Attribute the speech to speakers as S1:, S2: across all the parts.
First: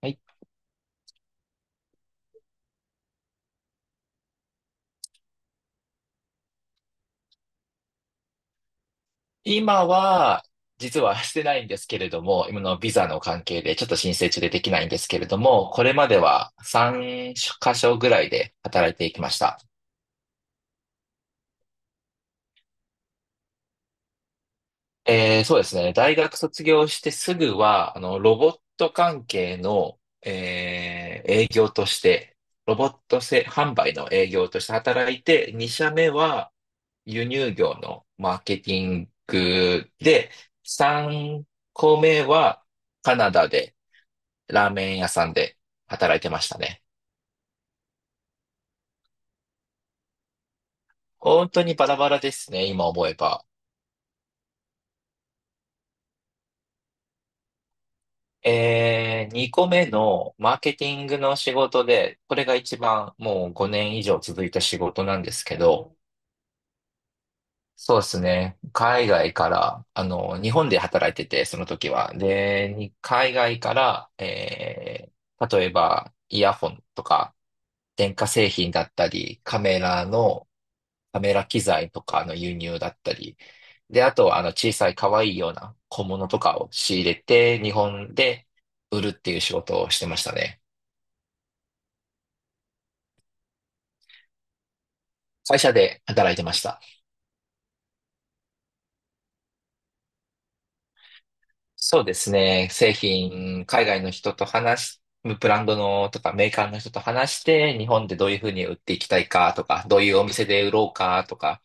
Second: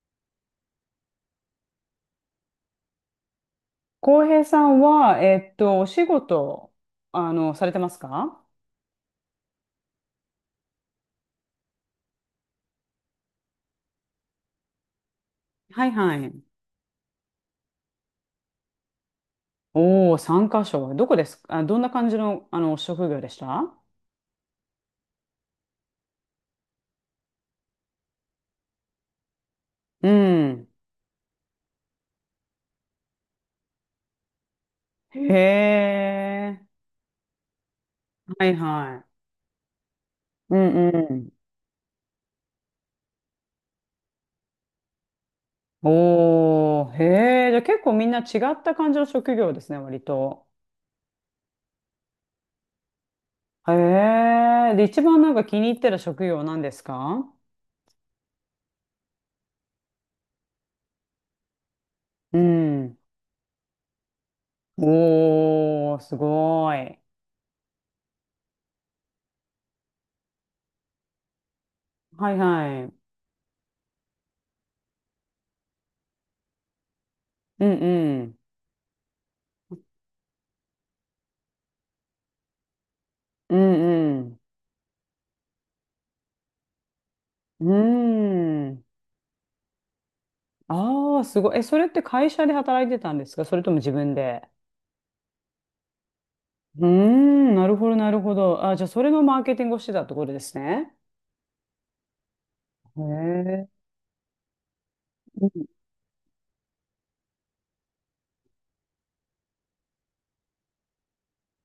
S1: はい。
S2: 浩平さんは、お仕事、されてますか？
S1: 今は、実はしてないんですけれども、今のビザの関係でちょっと申請中でできないんですけれども、こ
S2: はい
S1: れま
S2: は
S1: で
S2: い。
S1: は3箇所ぐらいで働いていきました。
S2: おおー、3カ所。どこですかあ、どんな感じの、職業でした？
S1: そうですね。大学卒業してすぐは、ロボット関係の、
S2: うん。
S1: 営業として、ロボット製販売の営業として働い
S2: へ
S1: て、2社目は
S2: え。
S1: 輸入業のマー
S2: はい
S1: ケティ
S2: は
S1: ングで、
S2: い。うんうん。
S1: 3個目はカナダで、ラーメン屋さんで働いてましたね。
S2: おー、へえ。じゃあ結構みんな違った感じの職業ですね、割と。
S1: 本当にバラバラですね、今思えば。
S2: へえ。で、一番なんか気に入ってる職業なんですか？
S1: 2個目のマーケティングの仕事で、こ
S2: う
S1: れが一
S2: ん。
S1: 番もう5年以上続いた仕事なんですけ
S2: お
S1: ど、
S2: お、すごい。
S1: そうですね。海外から、日本で働いてて、その時は。
S2: はい
S1: で、
S2: は
S1: に
S2: い。
S1: 海外から、例えば、イヤホンとか、
S2: うん
S1: 電
S2: う
S1: 化
S2: ん。
S1: 製品だったり、カメラ機材とかの輸入だったり、
S2: う
S1: で、あ
S2: んう
S1: とは
S2: ん。
S1: 小さい可愛いような小物とかを仕入れて、
S2: う
S1: 日本で
S2: ーん。
S1: 売るっていう仕事をしてましたね。
S2: ああ、すごい。え、それって会社で働いてたんですか、それとも自分で？
S1: 会社で働いてました。
S2: うーん、なるほど、なるほど。あ、じゃあ、それのマーケティングをしてたところですね。
S1: そうですね。製
S2: へ
S1: 品、
S2: え、
S1: 海外の人と話し、
S2: う
S1: ブラン
S2: ん、
S1: ドのとかメーカーの人と話して、日本でどういうふうに売っていきたいかとか、どういうお店で売ろうかとか、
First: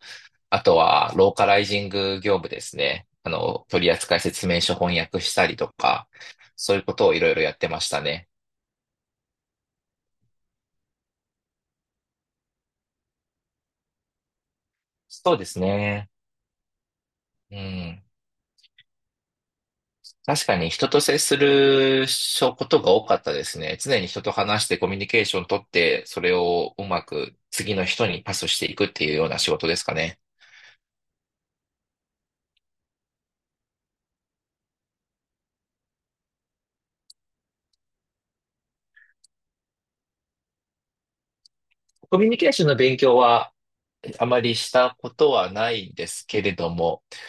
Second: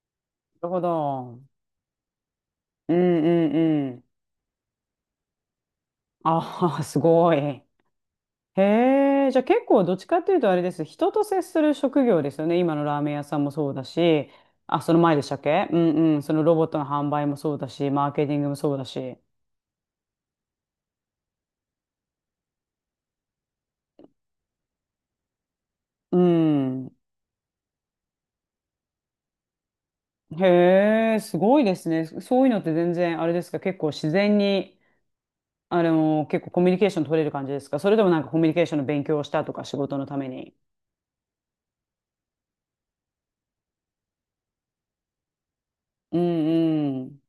S1: あ
S2: なる
S1: と
S2: ほ
S1: は、ロー
S2: ど。
S1: カライジング業務です
S2: うん
S1: ね。
S2: うんう
S1: 取
S2: ん。
S1: 扱説明書翻訳したりとか、そう
S2: あ
S1: い
S2: あ、
S1: うこ
S2: す
S1: とをいろ
S2: ご
S1: い
S2: い。
S1: ろやっ
S2: へ
S1: てましたね。
S2: え、じゃあ結構どっちかっていうとあれです。人と接する職業ですよね。今のラーメン屋さんもそうだし、あ、その前でした
S1: そう
S2: っ
S1: です
S2: け？うん
S1: ね。
S2: うん。そのロボットの販売もそ
S1: う
S2: うだし、
S1: ん。
S2: マーケティングもそうだし。
S1: 確かに人と接することが多かったですね。常に人と話してコミュニケーション取って、
S2: う
S1: それをう
S2: ん。
S1: まく次の人にパスしていくっていうような仕事ですかね。
S2: へえ、すごいですね。そういうのって全然、あれですか、結構自然に、結構コミュニケーション取れる感じですか、それともなんかコミュニケーションの勉強をしたとか、仕事のために？
S1: コミュニケーションの勉強はあまりしたことはないで
S2: う
S1: すけれど
S2: ん
S1: も、
S2: うん。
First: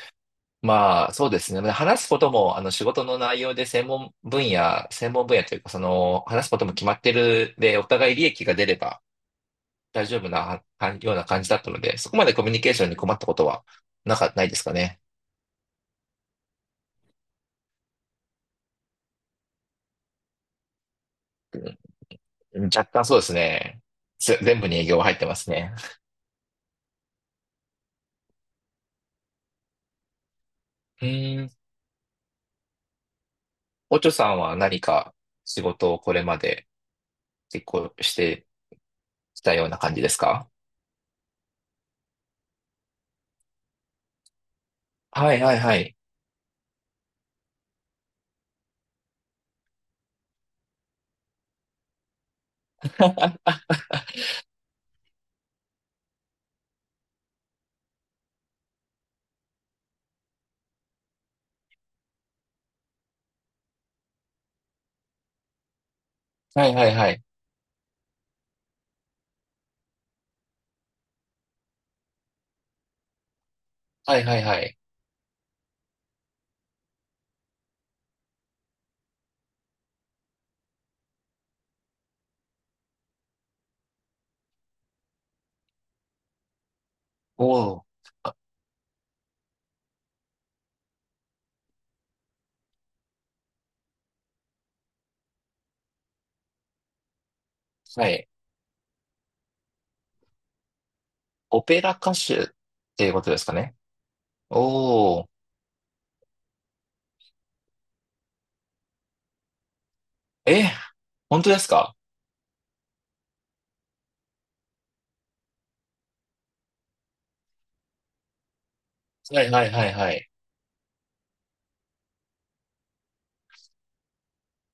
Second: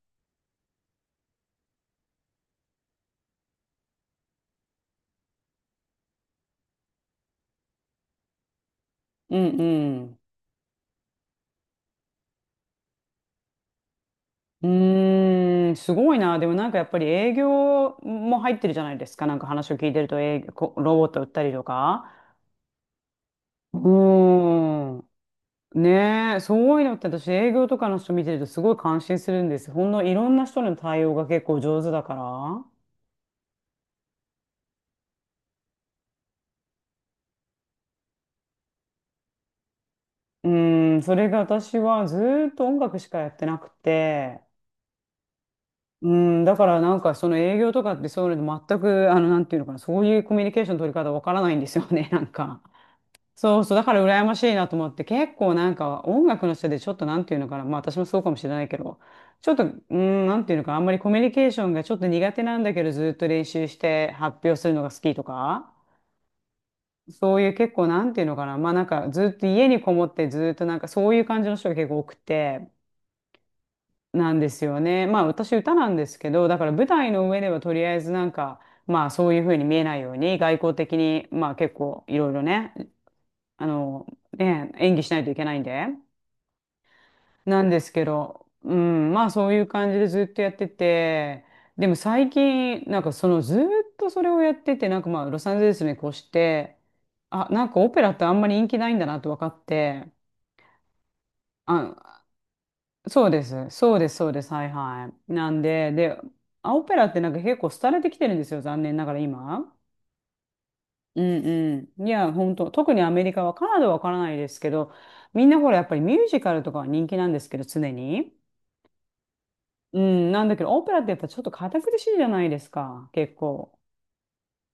S1: まあ、そうですね。話すことも、仕事の内容で専門分野というか、話すことも決まってるで、お互い利益が出れば
S2: うんう
S1: 大丈
S2: ん。
S1: 夫なはような感じだったので、そこまでコミュニケーションに困ったことはないです
S2: う
S1: かね。
S2: ーん、すごいな。でもなんかやっぱり営業も入ってるじゃないですか。なんか話を聞いてると営業、こロボット売ったりとか。
S1: うん。若干そうです
S2: う
S1: ね。全部に営
S2: ー
S1: 業が
S2: ん。
S1: 入ってますね。
S2: ねえ、そういうのって私営業とかの人見てるとすごい感心するんです。ほんのいろんな人の対
S1: う
S2: 応が結
S1: ん。
S2: 構上手だから。
S1: おちょさんは何か仕事をこれまで結構してきたような感じですか？
S2: うん、それが私はずーっと音楽しかやってなくて、
S1: はいはいはい。
S2: うん、だからなんかその営業とかってそういうの全く、なんていうのかな、そういうコミュニケーションの取り方わからないんですよね、なんか。そうそう、だから羨ましいなと思って、結構なんか音楽の人でちょっとなんていうのかな、まあ私もそうかもしれないけど、ちょっと、うん、なんていうのかな、あんまりコミュニケーションがちょっと苦手なんだけど、ずーっと練習して発表するのが好きとか。
S1: はいはいはい。
S2: そういう結構なんていうのかな、まあなんかずっと家にこもってずっとなんかそういう感じの人が結構多くて、
S1: はい
S2: な
S1: は
S2: ん
S1: い
S2: で
S1: は
S2: す
S1: い。
S2: よね。まあ私歌なんですけど、だから舞台の上ではとりあえずなんか、まあそういうふうに見えないように外交的に、まあ結構いろいろね、あの、ね、演技しないといけないんで、
S1: お
S2: なんです
S1: ー。
S2: けど、うん、まあそういう感じでずっとやってて、でも最近、なんかそのずっとそれをやってて、なんかまあロサンゼルスに越して、あ、なんかオペ
S1: は
S2: ラって
S1: い。
S2: あんまり人気ないんだなと分かって、
S1: オペラ歌
S2: あ、
S1: 手っていうこ
S2: そう
S1: とで
S2: で
S1: すか
S2: す。
S1: ね。
S2: そうです。そうです。はいは
S1: おー。
S2: い。なんで、で、あオペラってなんか結構廃れてきてるんですよ。残念ながら今。
S1: え、
S2: う
S1: 本
S2: ん
S1: 当ですか？
S2: うん。いや、本当、特にアメリカは、カナダはわからないですけど、みんなほら、やっぱりミュージカルとかは人気なんですけど、常に。
S1: はいはいはい
S2: う
S1: はい。
S2: ん、なんだけど、オペラってやっぱちょっと堅苦しいじゃないですか、結構。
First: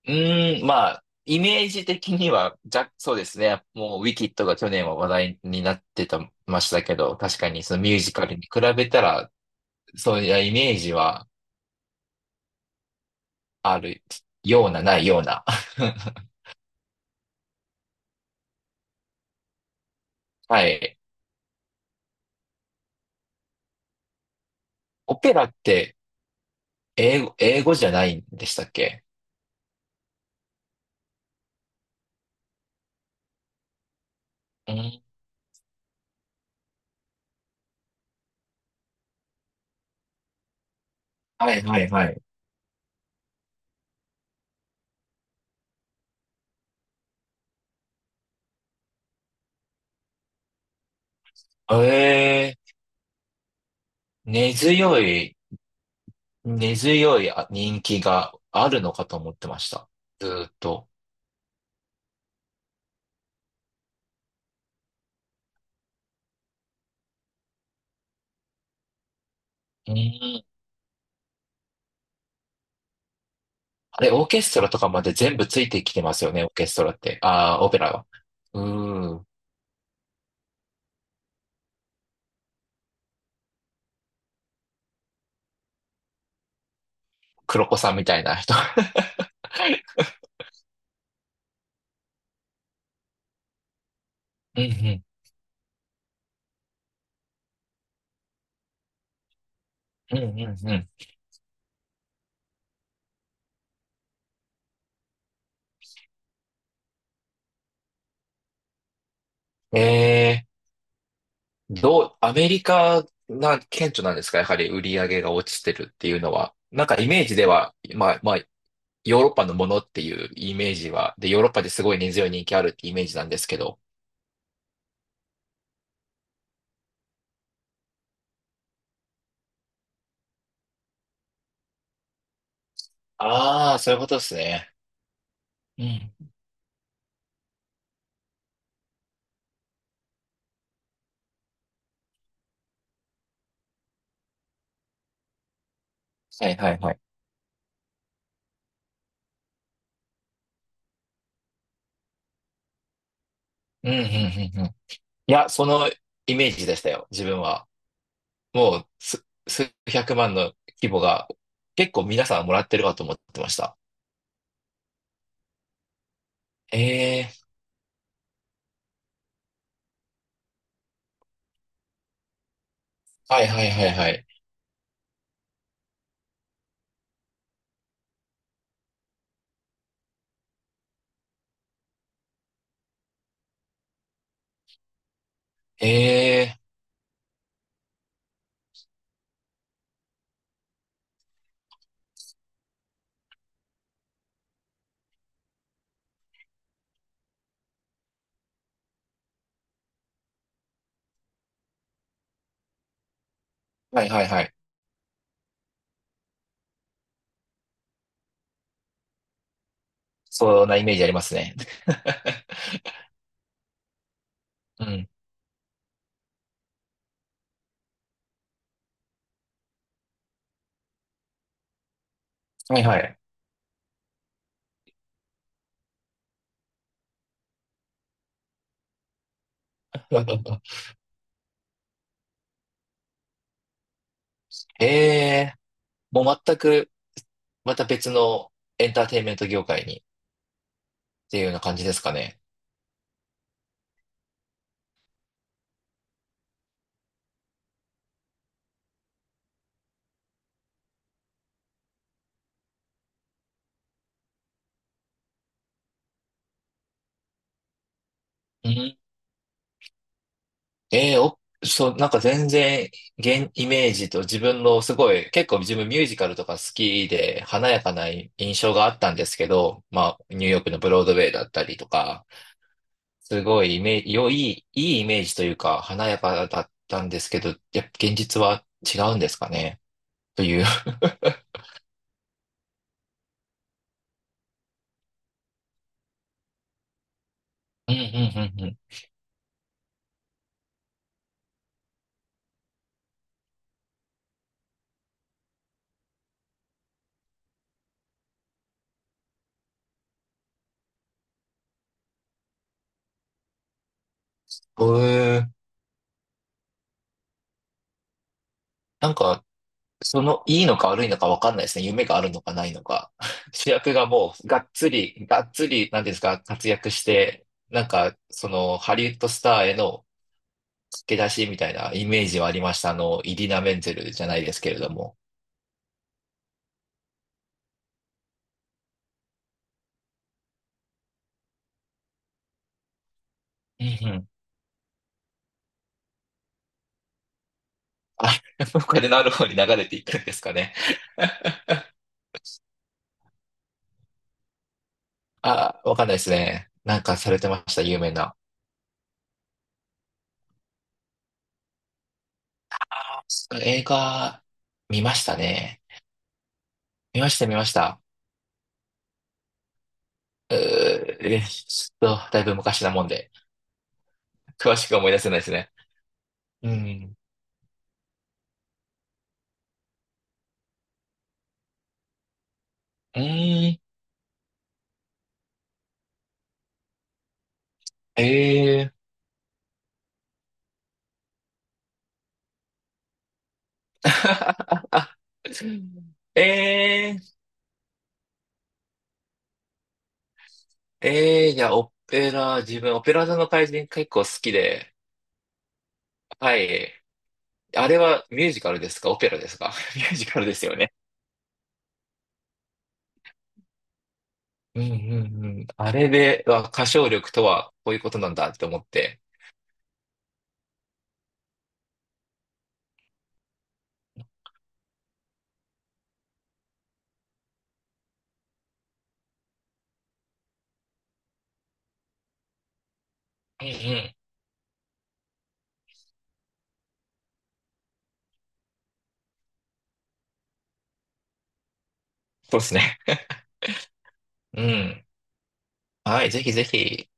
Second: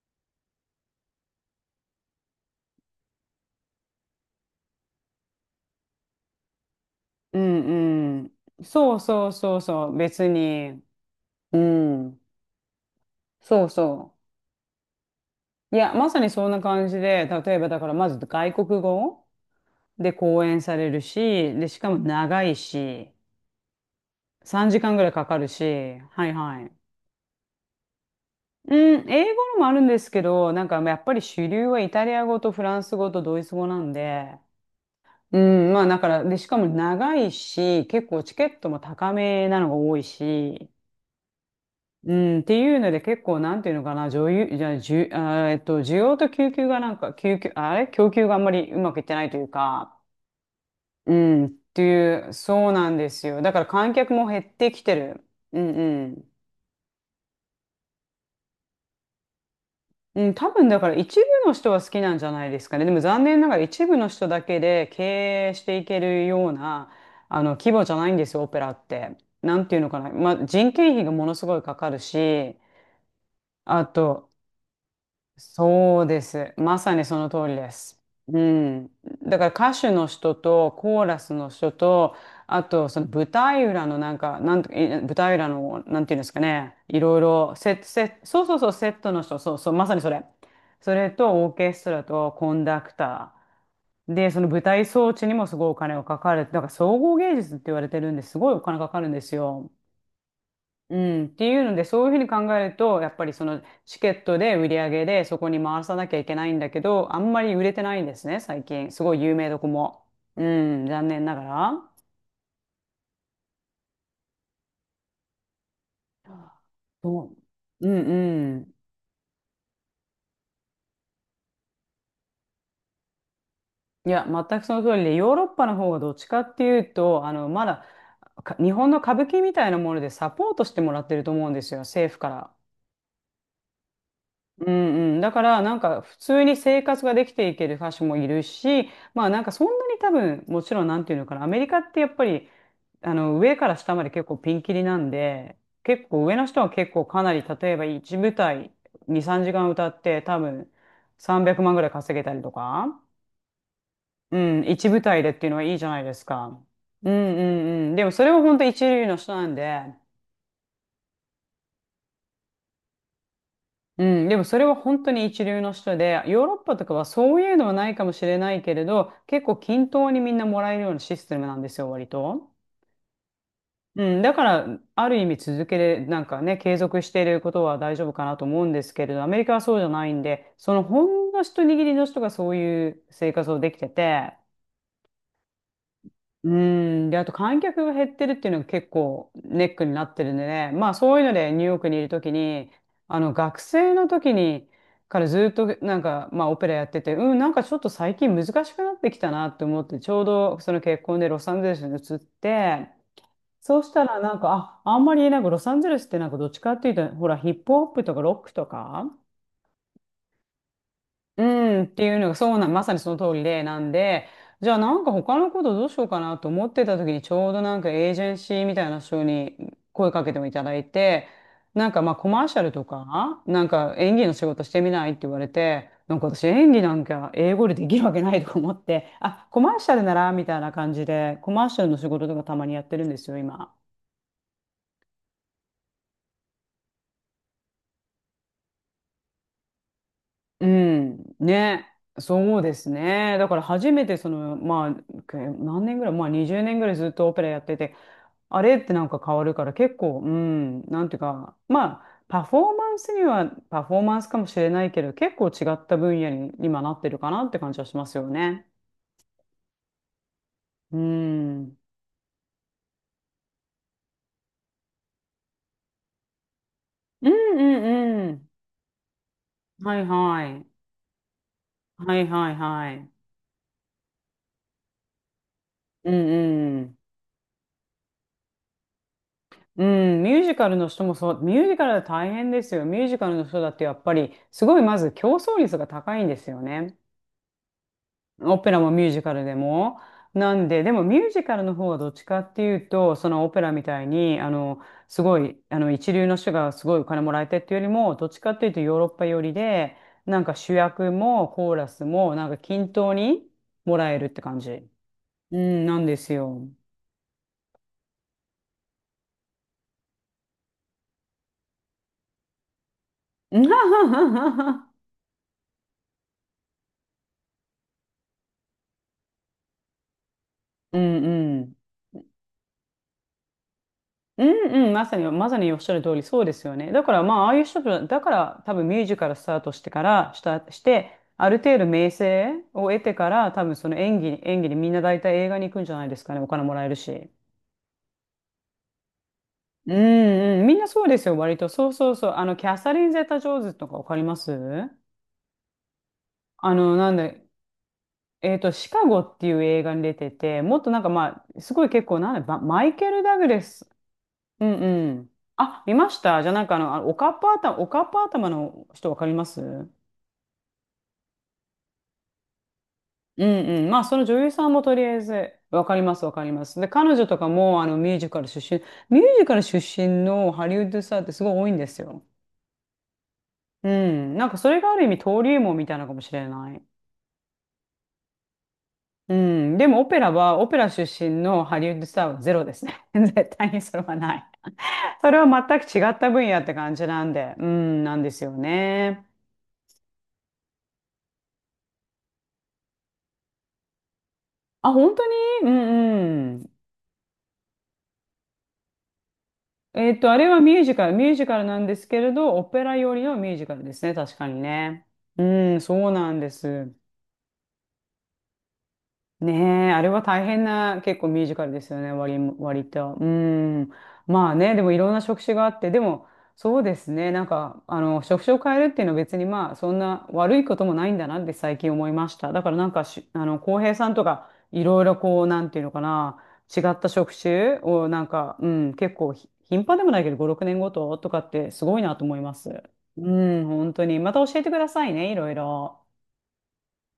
S1: うーん、まあ、イメージ的には、じゃ、そうですね。もう、ウィキッドが去年は話題になってた、ましたけど、確
S2: う
S1: かにそのミュージ
S2: んう
S1: カル
S2: ん。
S1: に比べ
S2: そう
S1: た
S2: そ
S1: ら、
S2: うそうそう、
S1: そう
S2: 別
S1: いうイメー
S2: に。
S1: ジは
S2: うん。そう
S1: ある
S2: そ
S1: ような、ないような。
S2: う。いや、まさに そんな感じで、例えばだから、まず外国語。で、講
S1: は
S2: 演され
S1: い。
S2: るし、で、しかも長いし、3時間ぐらい
S1: オ
S2: か
S1: ペ
S2: か
S1: ラ
S2: る
S1: っ
S2: し、
S1: て
S2: はいはい。
S1: 英語じゃないんでしたっ
S2: う
S1: け？
S2: ん、英語のもあるんですけど、なんかやっぱり主流はイタリア語とフランス語とドイツ語なんで、
S1: うん。
S2: うん、まあだから、で、しかも長いし、結構チケットも高めなのが多いし、
S1: はいはいは
S2: う
S1: い。
S2: ん、っていうので結構なんていうのかな、女優、じゃあ、じゅ、あー、需要と供給がなんか、供給、あれ供給があんまりうまくいってないというか、うん、っ
S1: え
S2: ていう、
S1: え、
S2: そうなんですよ。だから観客も減っ
S1: 根
S2: てきて
S1: 強
S2: る。
S1: い
S2: うんうん。
S1: 根強い人気があるのかと思ってました。ず
S2: うん、
S1: ー
S2: 多
S1: っ
S2: 分だか
S1: と。
S2: ら一部の人は好きなんじゃないですかね。でも残念ながら一部の人だけで経営していけるような、規模じゃないんですよ、オペラって。なんていうの
S1: う
S2: かな。まあ、
S1: ん。
S2: 人件費がものすごいかかるし、あ
S1: あれ、オー
S2: と、
S1: ケストラとかまで全部ついてき
S2: そ
S1: て
S2: う
S1: ま
S2: で
S1: すよね、オー
S2: す。
S1: ケス
S2: ま
S1: トラ
S2: さ
S1: っ
S2: にそ
S1: て。
S2: の通り
S1: ああ、
S2: で
S1: オペラ
S2: す。
S1: は。
S2: う
S1: う
S2: ん。
S1: ーん。
S2: だから歌手の人とコーラスの人と、あとその舞台裏のなんか、なんとか、い舞台裏の、なんていうんですかね、いろいろ、
S1: 黒
S2: セ
S1: 子
S2: ット、
S1: さん
S2: セ
S1: みた
S2: ッ
S1: い
S2: ト、
S1: な
S2: そうそ
S1: 人。
S2: う そう、セットの人、そうそう、まさにそれ。それとオーケストラとコンダクター。で、その
S1: う
S2: 舞
S1: んう
S2: 台
S1: ん。
S2: 装置にもすごいお金がかかる。だから総合芸術って言われてるんですごいお金かかるんですよ。
S1: うんうんうん。
S2: うん、っていうので、そういうふうに考えると、やっぱりそのチケットで売り上げでそこに回さなきゃいけないんだけど、あんまり売れてないんですね、最近。すごい有名どこ も。う
S1: え
S2: ん、残念ながら。
S1: アメリカが顕著なんですか？やはり売り上げが落ちてるっていうのは。なんかイメー
S2: そ
S1: ジでは、
S2: う。う
S1: まあまあ、
S2: んうん。
S1: ヨーロッパのものっていうイメージは、で、ヨーロッパですごい根強い人気あるってイメージなんですけど。
S2: いや、全くその通りで、ヨーロッパの方がどっちかっていうと、まだ、か日本の歌舞伎みたいなものでサポートしてもらってると思うんですよ、政府から。
S1: ああ、そういうことです
S2: う
S1: ね。
S2: んうん、だからなん
S1: う
S2: か
S1: ん。
S2: 普通に生活ができていける歌手もいる。し、まあなんかそんなに多分もちろんなんていうのかな、アメリカってやっぱり上から下まで結構ピンキリなんで、結構上の
S1: はい
S2: 人は
S1: はい
S2: 結
S1: はい。
S2: 構かなり、例えば1舞台2、3時間歌って多分300万ぐらい稼げたりとか、
S1: うん、うん、
S2: う
S1: うん、う
S2: ん、
S1: ん。い
S2: 1舞台でってい
S1: や、
S2: うのは
S1: そ
S2: いいじ
S1: の
S2: ゃないです
S1: イメー
S2: か。
S1: ジでしたよ、
S2: うん
S1: 自分
S2: う
S1: は。
S2: んうん、でもそれは本当
S1: も
S2: 一
S1: う、
S2: 流の人なんで。
S1: 数百万の規模が、結構皆さんもらってるかと思ってました。
S2: うん、でもそれは本当に一流の人で、ヨーロッパとかは
S1: え
S2: そ
S1: え
S2: ういうのはないかもしれないけれど、結構均等にみんなもらえるようなシステムなんですよ、割と。
S1: ーはいはいはい
S2: う
S1: は
S2: ん、
S1: い。
S2: だから、ある意味続けれ、なんかね、継続していることは大丈夫かなと思うんですけれど、アメリカはそうじゃないんで、そのほんの一握りの人がそういう生活をできてて、う
S1: ええ
S2: ん。で、あと観客が減ってるっていうのが結構ネックになってるんでね。まあそういうので、ニューヨークにいるときに、学生のときにからずっとまあオペラやってて、うん、なんかちょっと最近難しくなってきたなって思って、ちょうどその結婚でロサンゼルスに移って、そうし
S1: ー
S2: た
S1: はい
S2: ら
S1: はい
S2: なん
S1: はい。
S2: か、あ、あんまりなんかロサンゼルスってなんかどっちかっていうと、ほらヒップホップとかロックとか、
S1: そんなイメージあります
S2: う
S1: ね。
S2: ん、っていうのが、そうなまさにその通りで、なんで、じゃあ
S1: う
S2: なん
S1: ん。
S2: か他のことどうしようかなと思ってた時に、ちょうどなんかエージェンシーみたいな人に声かけてもいただいて、なんかまあコマーシャル
S1: はい
S2: と
S1: はい。
S2: か、なんか演技の仕事してみないって言われて、なんか私演技なんか英語でできるわけないとか思って、あ、コマーシャルならみたいな 感じで、コマーシャルの仕事とかたまにやってるんですよ、今。
S1: ええーもう全く、また別のエンターテインメント業界にっ
S2: うん、
S1: ていうような感じ
S2: ね、
S1: ですかね。
S2: そうですね。だから初めてその、まあ、け何年ぐらい、まあ20年ぐらいずっとオペラやってて、あれってなんか変わるから結構、うん、なんていうか、まあ、パフォーマンスにはパフォーマンスかもしれないけど、結構違った分野に今なってるかなって感じはしますよね。
S1: うーん、
S2: うん。
S1: ええお、
S2: うん
S1: そう、なんか全然、イメージと自分のすごい、結構自分ミュージカルとか好き
S2: う
S1: で、華やかな
S2: んうん。
S1: 印象があったんですけど、
S2: はい
S1: まあ、ニ
S2: は
S1: ューヨー
S2: い。
S1: クのブロードウェイだったりと
S2: は
S1: か、
S2: いはいはい。
S1: すごいイメージ、いいイメージというか、華
S2: う
S1: やかだっ
S2: ん
S1: たんですけど、やっぱ現実は違うんですかね、
S2: うん、ミュー
S1: と
S2: ジ
S1: いう。
S2: カルの人もそう、ミュージカルは大変ですよ。ミュージカルの人だってやっぱり、すごいまず競争率が高いんですよね。
S1: うん、うん、
S2: オ
S1: うん、う
S2: ペ
S1: ん。
S2: ラもミュージカルでも。なんで、でもミュージカルの方はどっちかっていうと、そのオペラみたいに、すごい、一流の人がすごいお金もらえてっていうよりも、どっちかっていうとヨーロッパ寄りで、なんか主役もコーラスも、なんか均等にもらえるって感じ。
S1: うーん。
S2: うん、なんですよ。
S1: なんか、いいのか悪いのか分かんないですね。夢があるのかないのか。主役がもう、がっ つり、がっつり、なんていうんですか、活躍して、なんか、ハリウッドスターへの
S2: う
S1: 駆
S2: ん
S1: け出しみ
S2: う
S1: たい
S2: ん
S1: なイメージはありました。イリナ・メンゼルじゃない
S2: う
S1: ですけれ
S2: んう
S1: ど
S2: ん、まさ
S1: も。
S2: に、まさにおっしゃる通り、そうですよね。だから、まあ、ああいう人たち、だから、多分ミュージカルスタートしてから、した、して、ある程度名声を得てから、多分
S1: うん
S2: その
S1: う
S2: 演
S1: ん。
S2: 技、演技でみんな大体映画に行くんじゃないですかね。お金もらえるし。
S1: あ、これのある方に流れ
S2: う
S1: ていくんですか
S2: んうん、み
S1: ね。
S2: んなそうですよ、割と。そうそうそう。キャサリン・ゼタ・ジョーンズとかわかります
S1: あ、わかんないですね。
S2: あの、
S1: なん
S2: なん
S1: かさ
S2: だ、
S1: れてました、有名な。
S2: シカゴっていう映画に出てて、もっとなんかまあ、すごい結構、なんだ、ばマイケル・ダグラ
S1: 映
S2: ス
S1: 画、
S2: うん
S1: 見
S2: う
S1: まし
S2: ん。
S1: たね。
S2: あ、見ました。じゃあなんかあの、あのお
S1: 見ま
S2: か
S1: し
S2: っ
S1: た、
S2: ぱ
S1: 見まし
S2: 頭、お
S1: た。
S2: かっぱ頭の人わかりますう
S1: うー、えーちょっと、だいぶ昔なもんで、
S2: んうん。まあその女優さん
S1: 詳
S2: も
S1: し
S2: と
S1: く
S2: り
S1: 思い
S2: あ
S1: 出
S2: え
S1: せないです
S2: ず
S1: ね。
S2: わかりますわかりま
S1: う
S2: す。で、彼
S1: ん。
S2: 女とかもあのミュージカル出身、ミュージカル出のハリウッドスターってすごい多いんですよ。
S1: うん。
S2: うん。なんかそれがある意味登竜門みたいなのかもしれない。
S1: えー。
S2: うん。でもオペラは、オペラ出身のハリウッドスターはゼロですね。絶対にそれはない。それは全く違った分野って感じ
S1: え
S2: な
S1: ー。
S2: んで、うん、なんですよね。
S1: えー。いや、オペラ、自分、オペラ座の怪人結構好き
S2: あ、
S1: で。
S2: 本当にうん
S1: は
S2: うん。
S1: い。あれはミュージカルですか、オペラですか？ ミュージ
S2: あ
S1: カル
S2: れ
S1: で
S2: は
S1: す
S2: ミ
S1: よ
S2: ュー
S1: ね。
S2: ジカル、ミュージカルなんですけれど、オペラよりのミュージカルですね、確かに
S1: うんう
S2: ね。う
S1: んうん。
S2: ん、
S1: あ
S2: そ
S1: れ
S2: うなん
S1: で
S2: で
S1: は歌
S2: す。
S1: 唱力とはこういうことなんだって思って。
S2: ねえ、あれは大変な結構ミュージカルですよね、割も、割と。うん。まあね、でもいろんな職種があって、でもそうですね、なんか、職種を変えるっていうのは別にまあ、そんな悪いこともないんだなって最近思いました。だからなんかし、
S1: うんう
S2: 浩平さん
S1: ん。
S2: とか、いろいろこう、なんていうのかな、違った職種をなんか、うん、結構ひ頻繁でもないけど、5、6年ごととかってすごいなと思いま
S1: そうです
S2: す。
S1: ね。
S2: うん、本当に。また教え
S1: う
S2: てくださ
S1: ん。
S2: いね、いろいろ。
S1: はい、ぜひぜひ。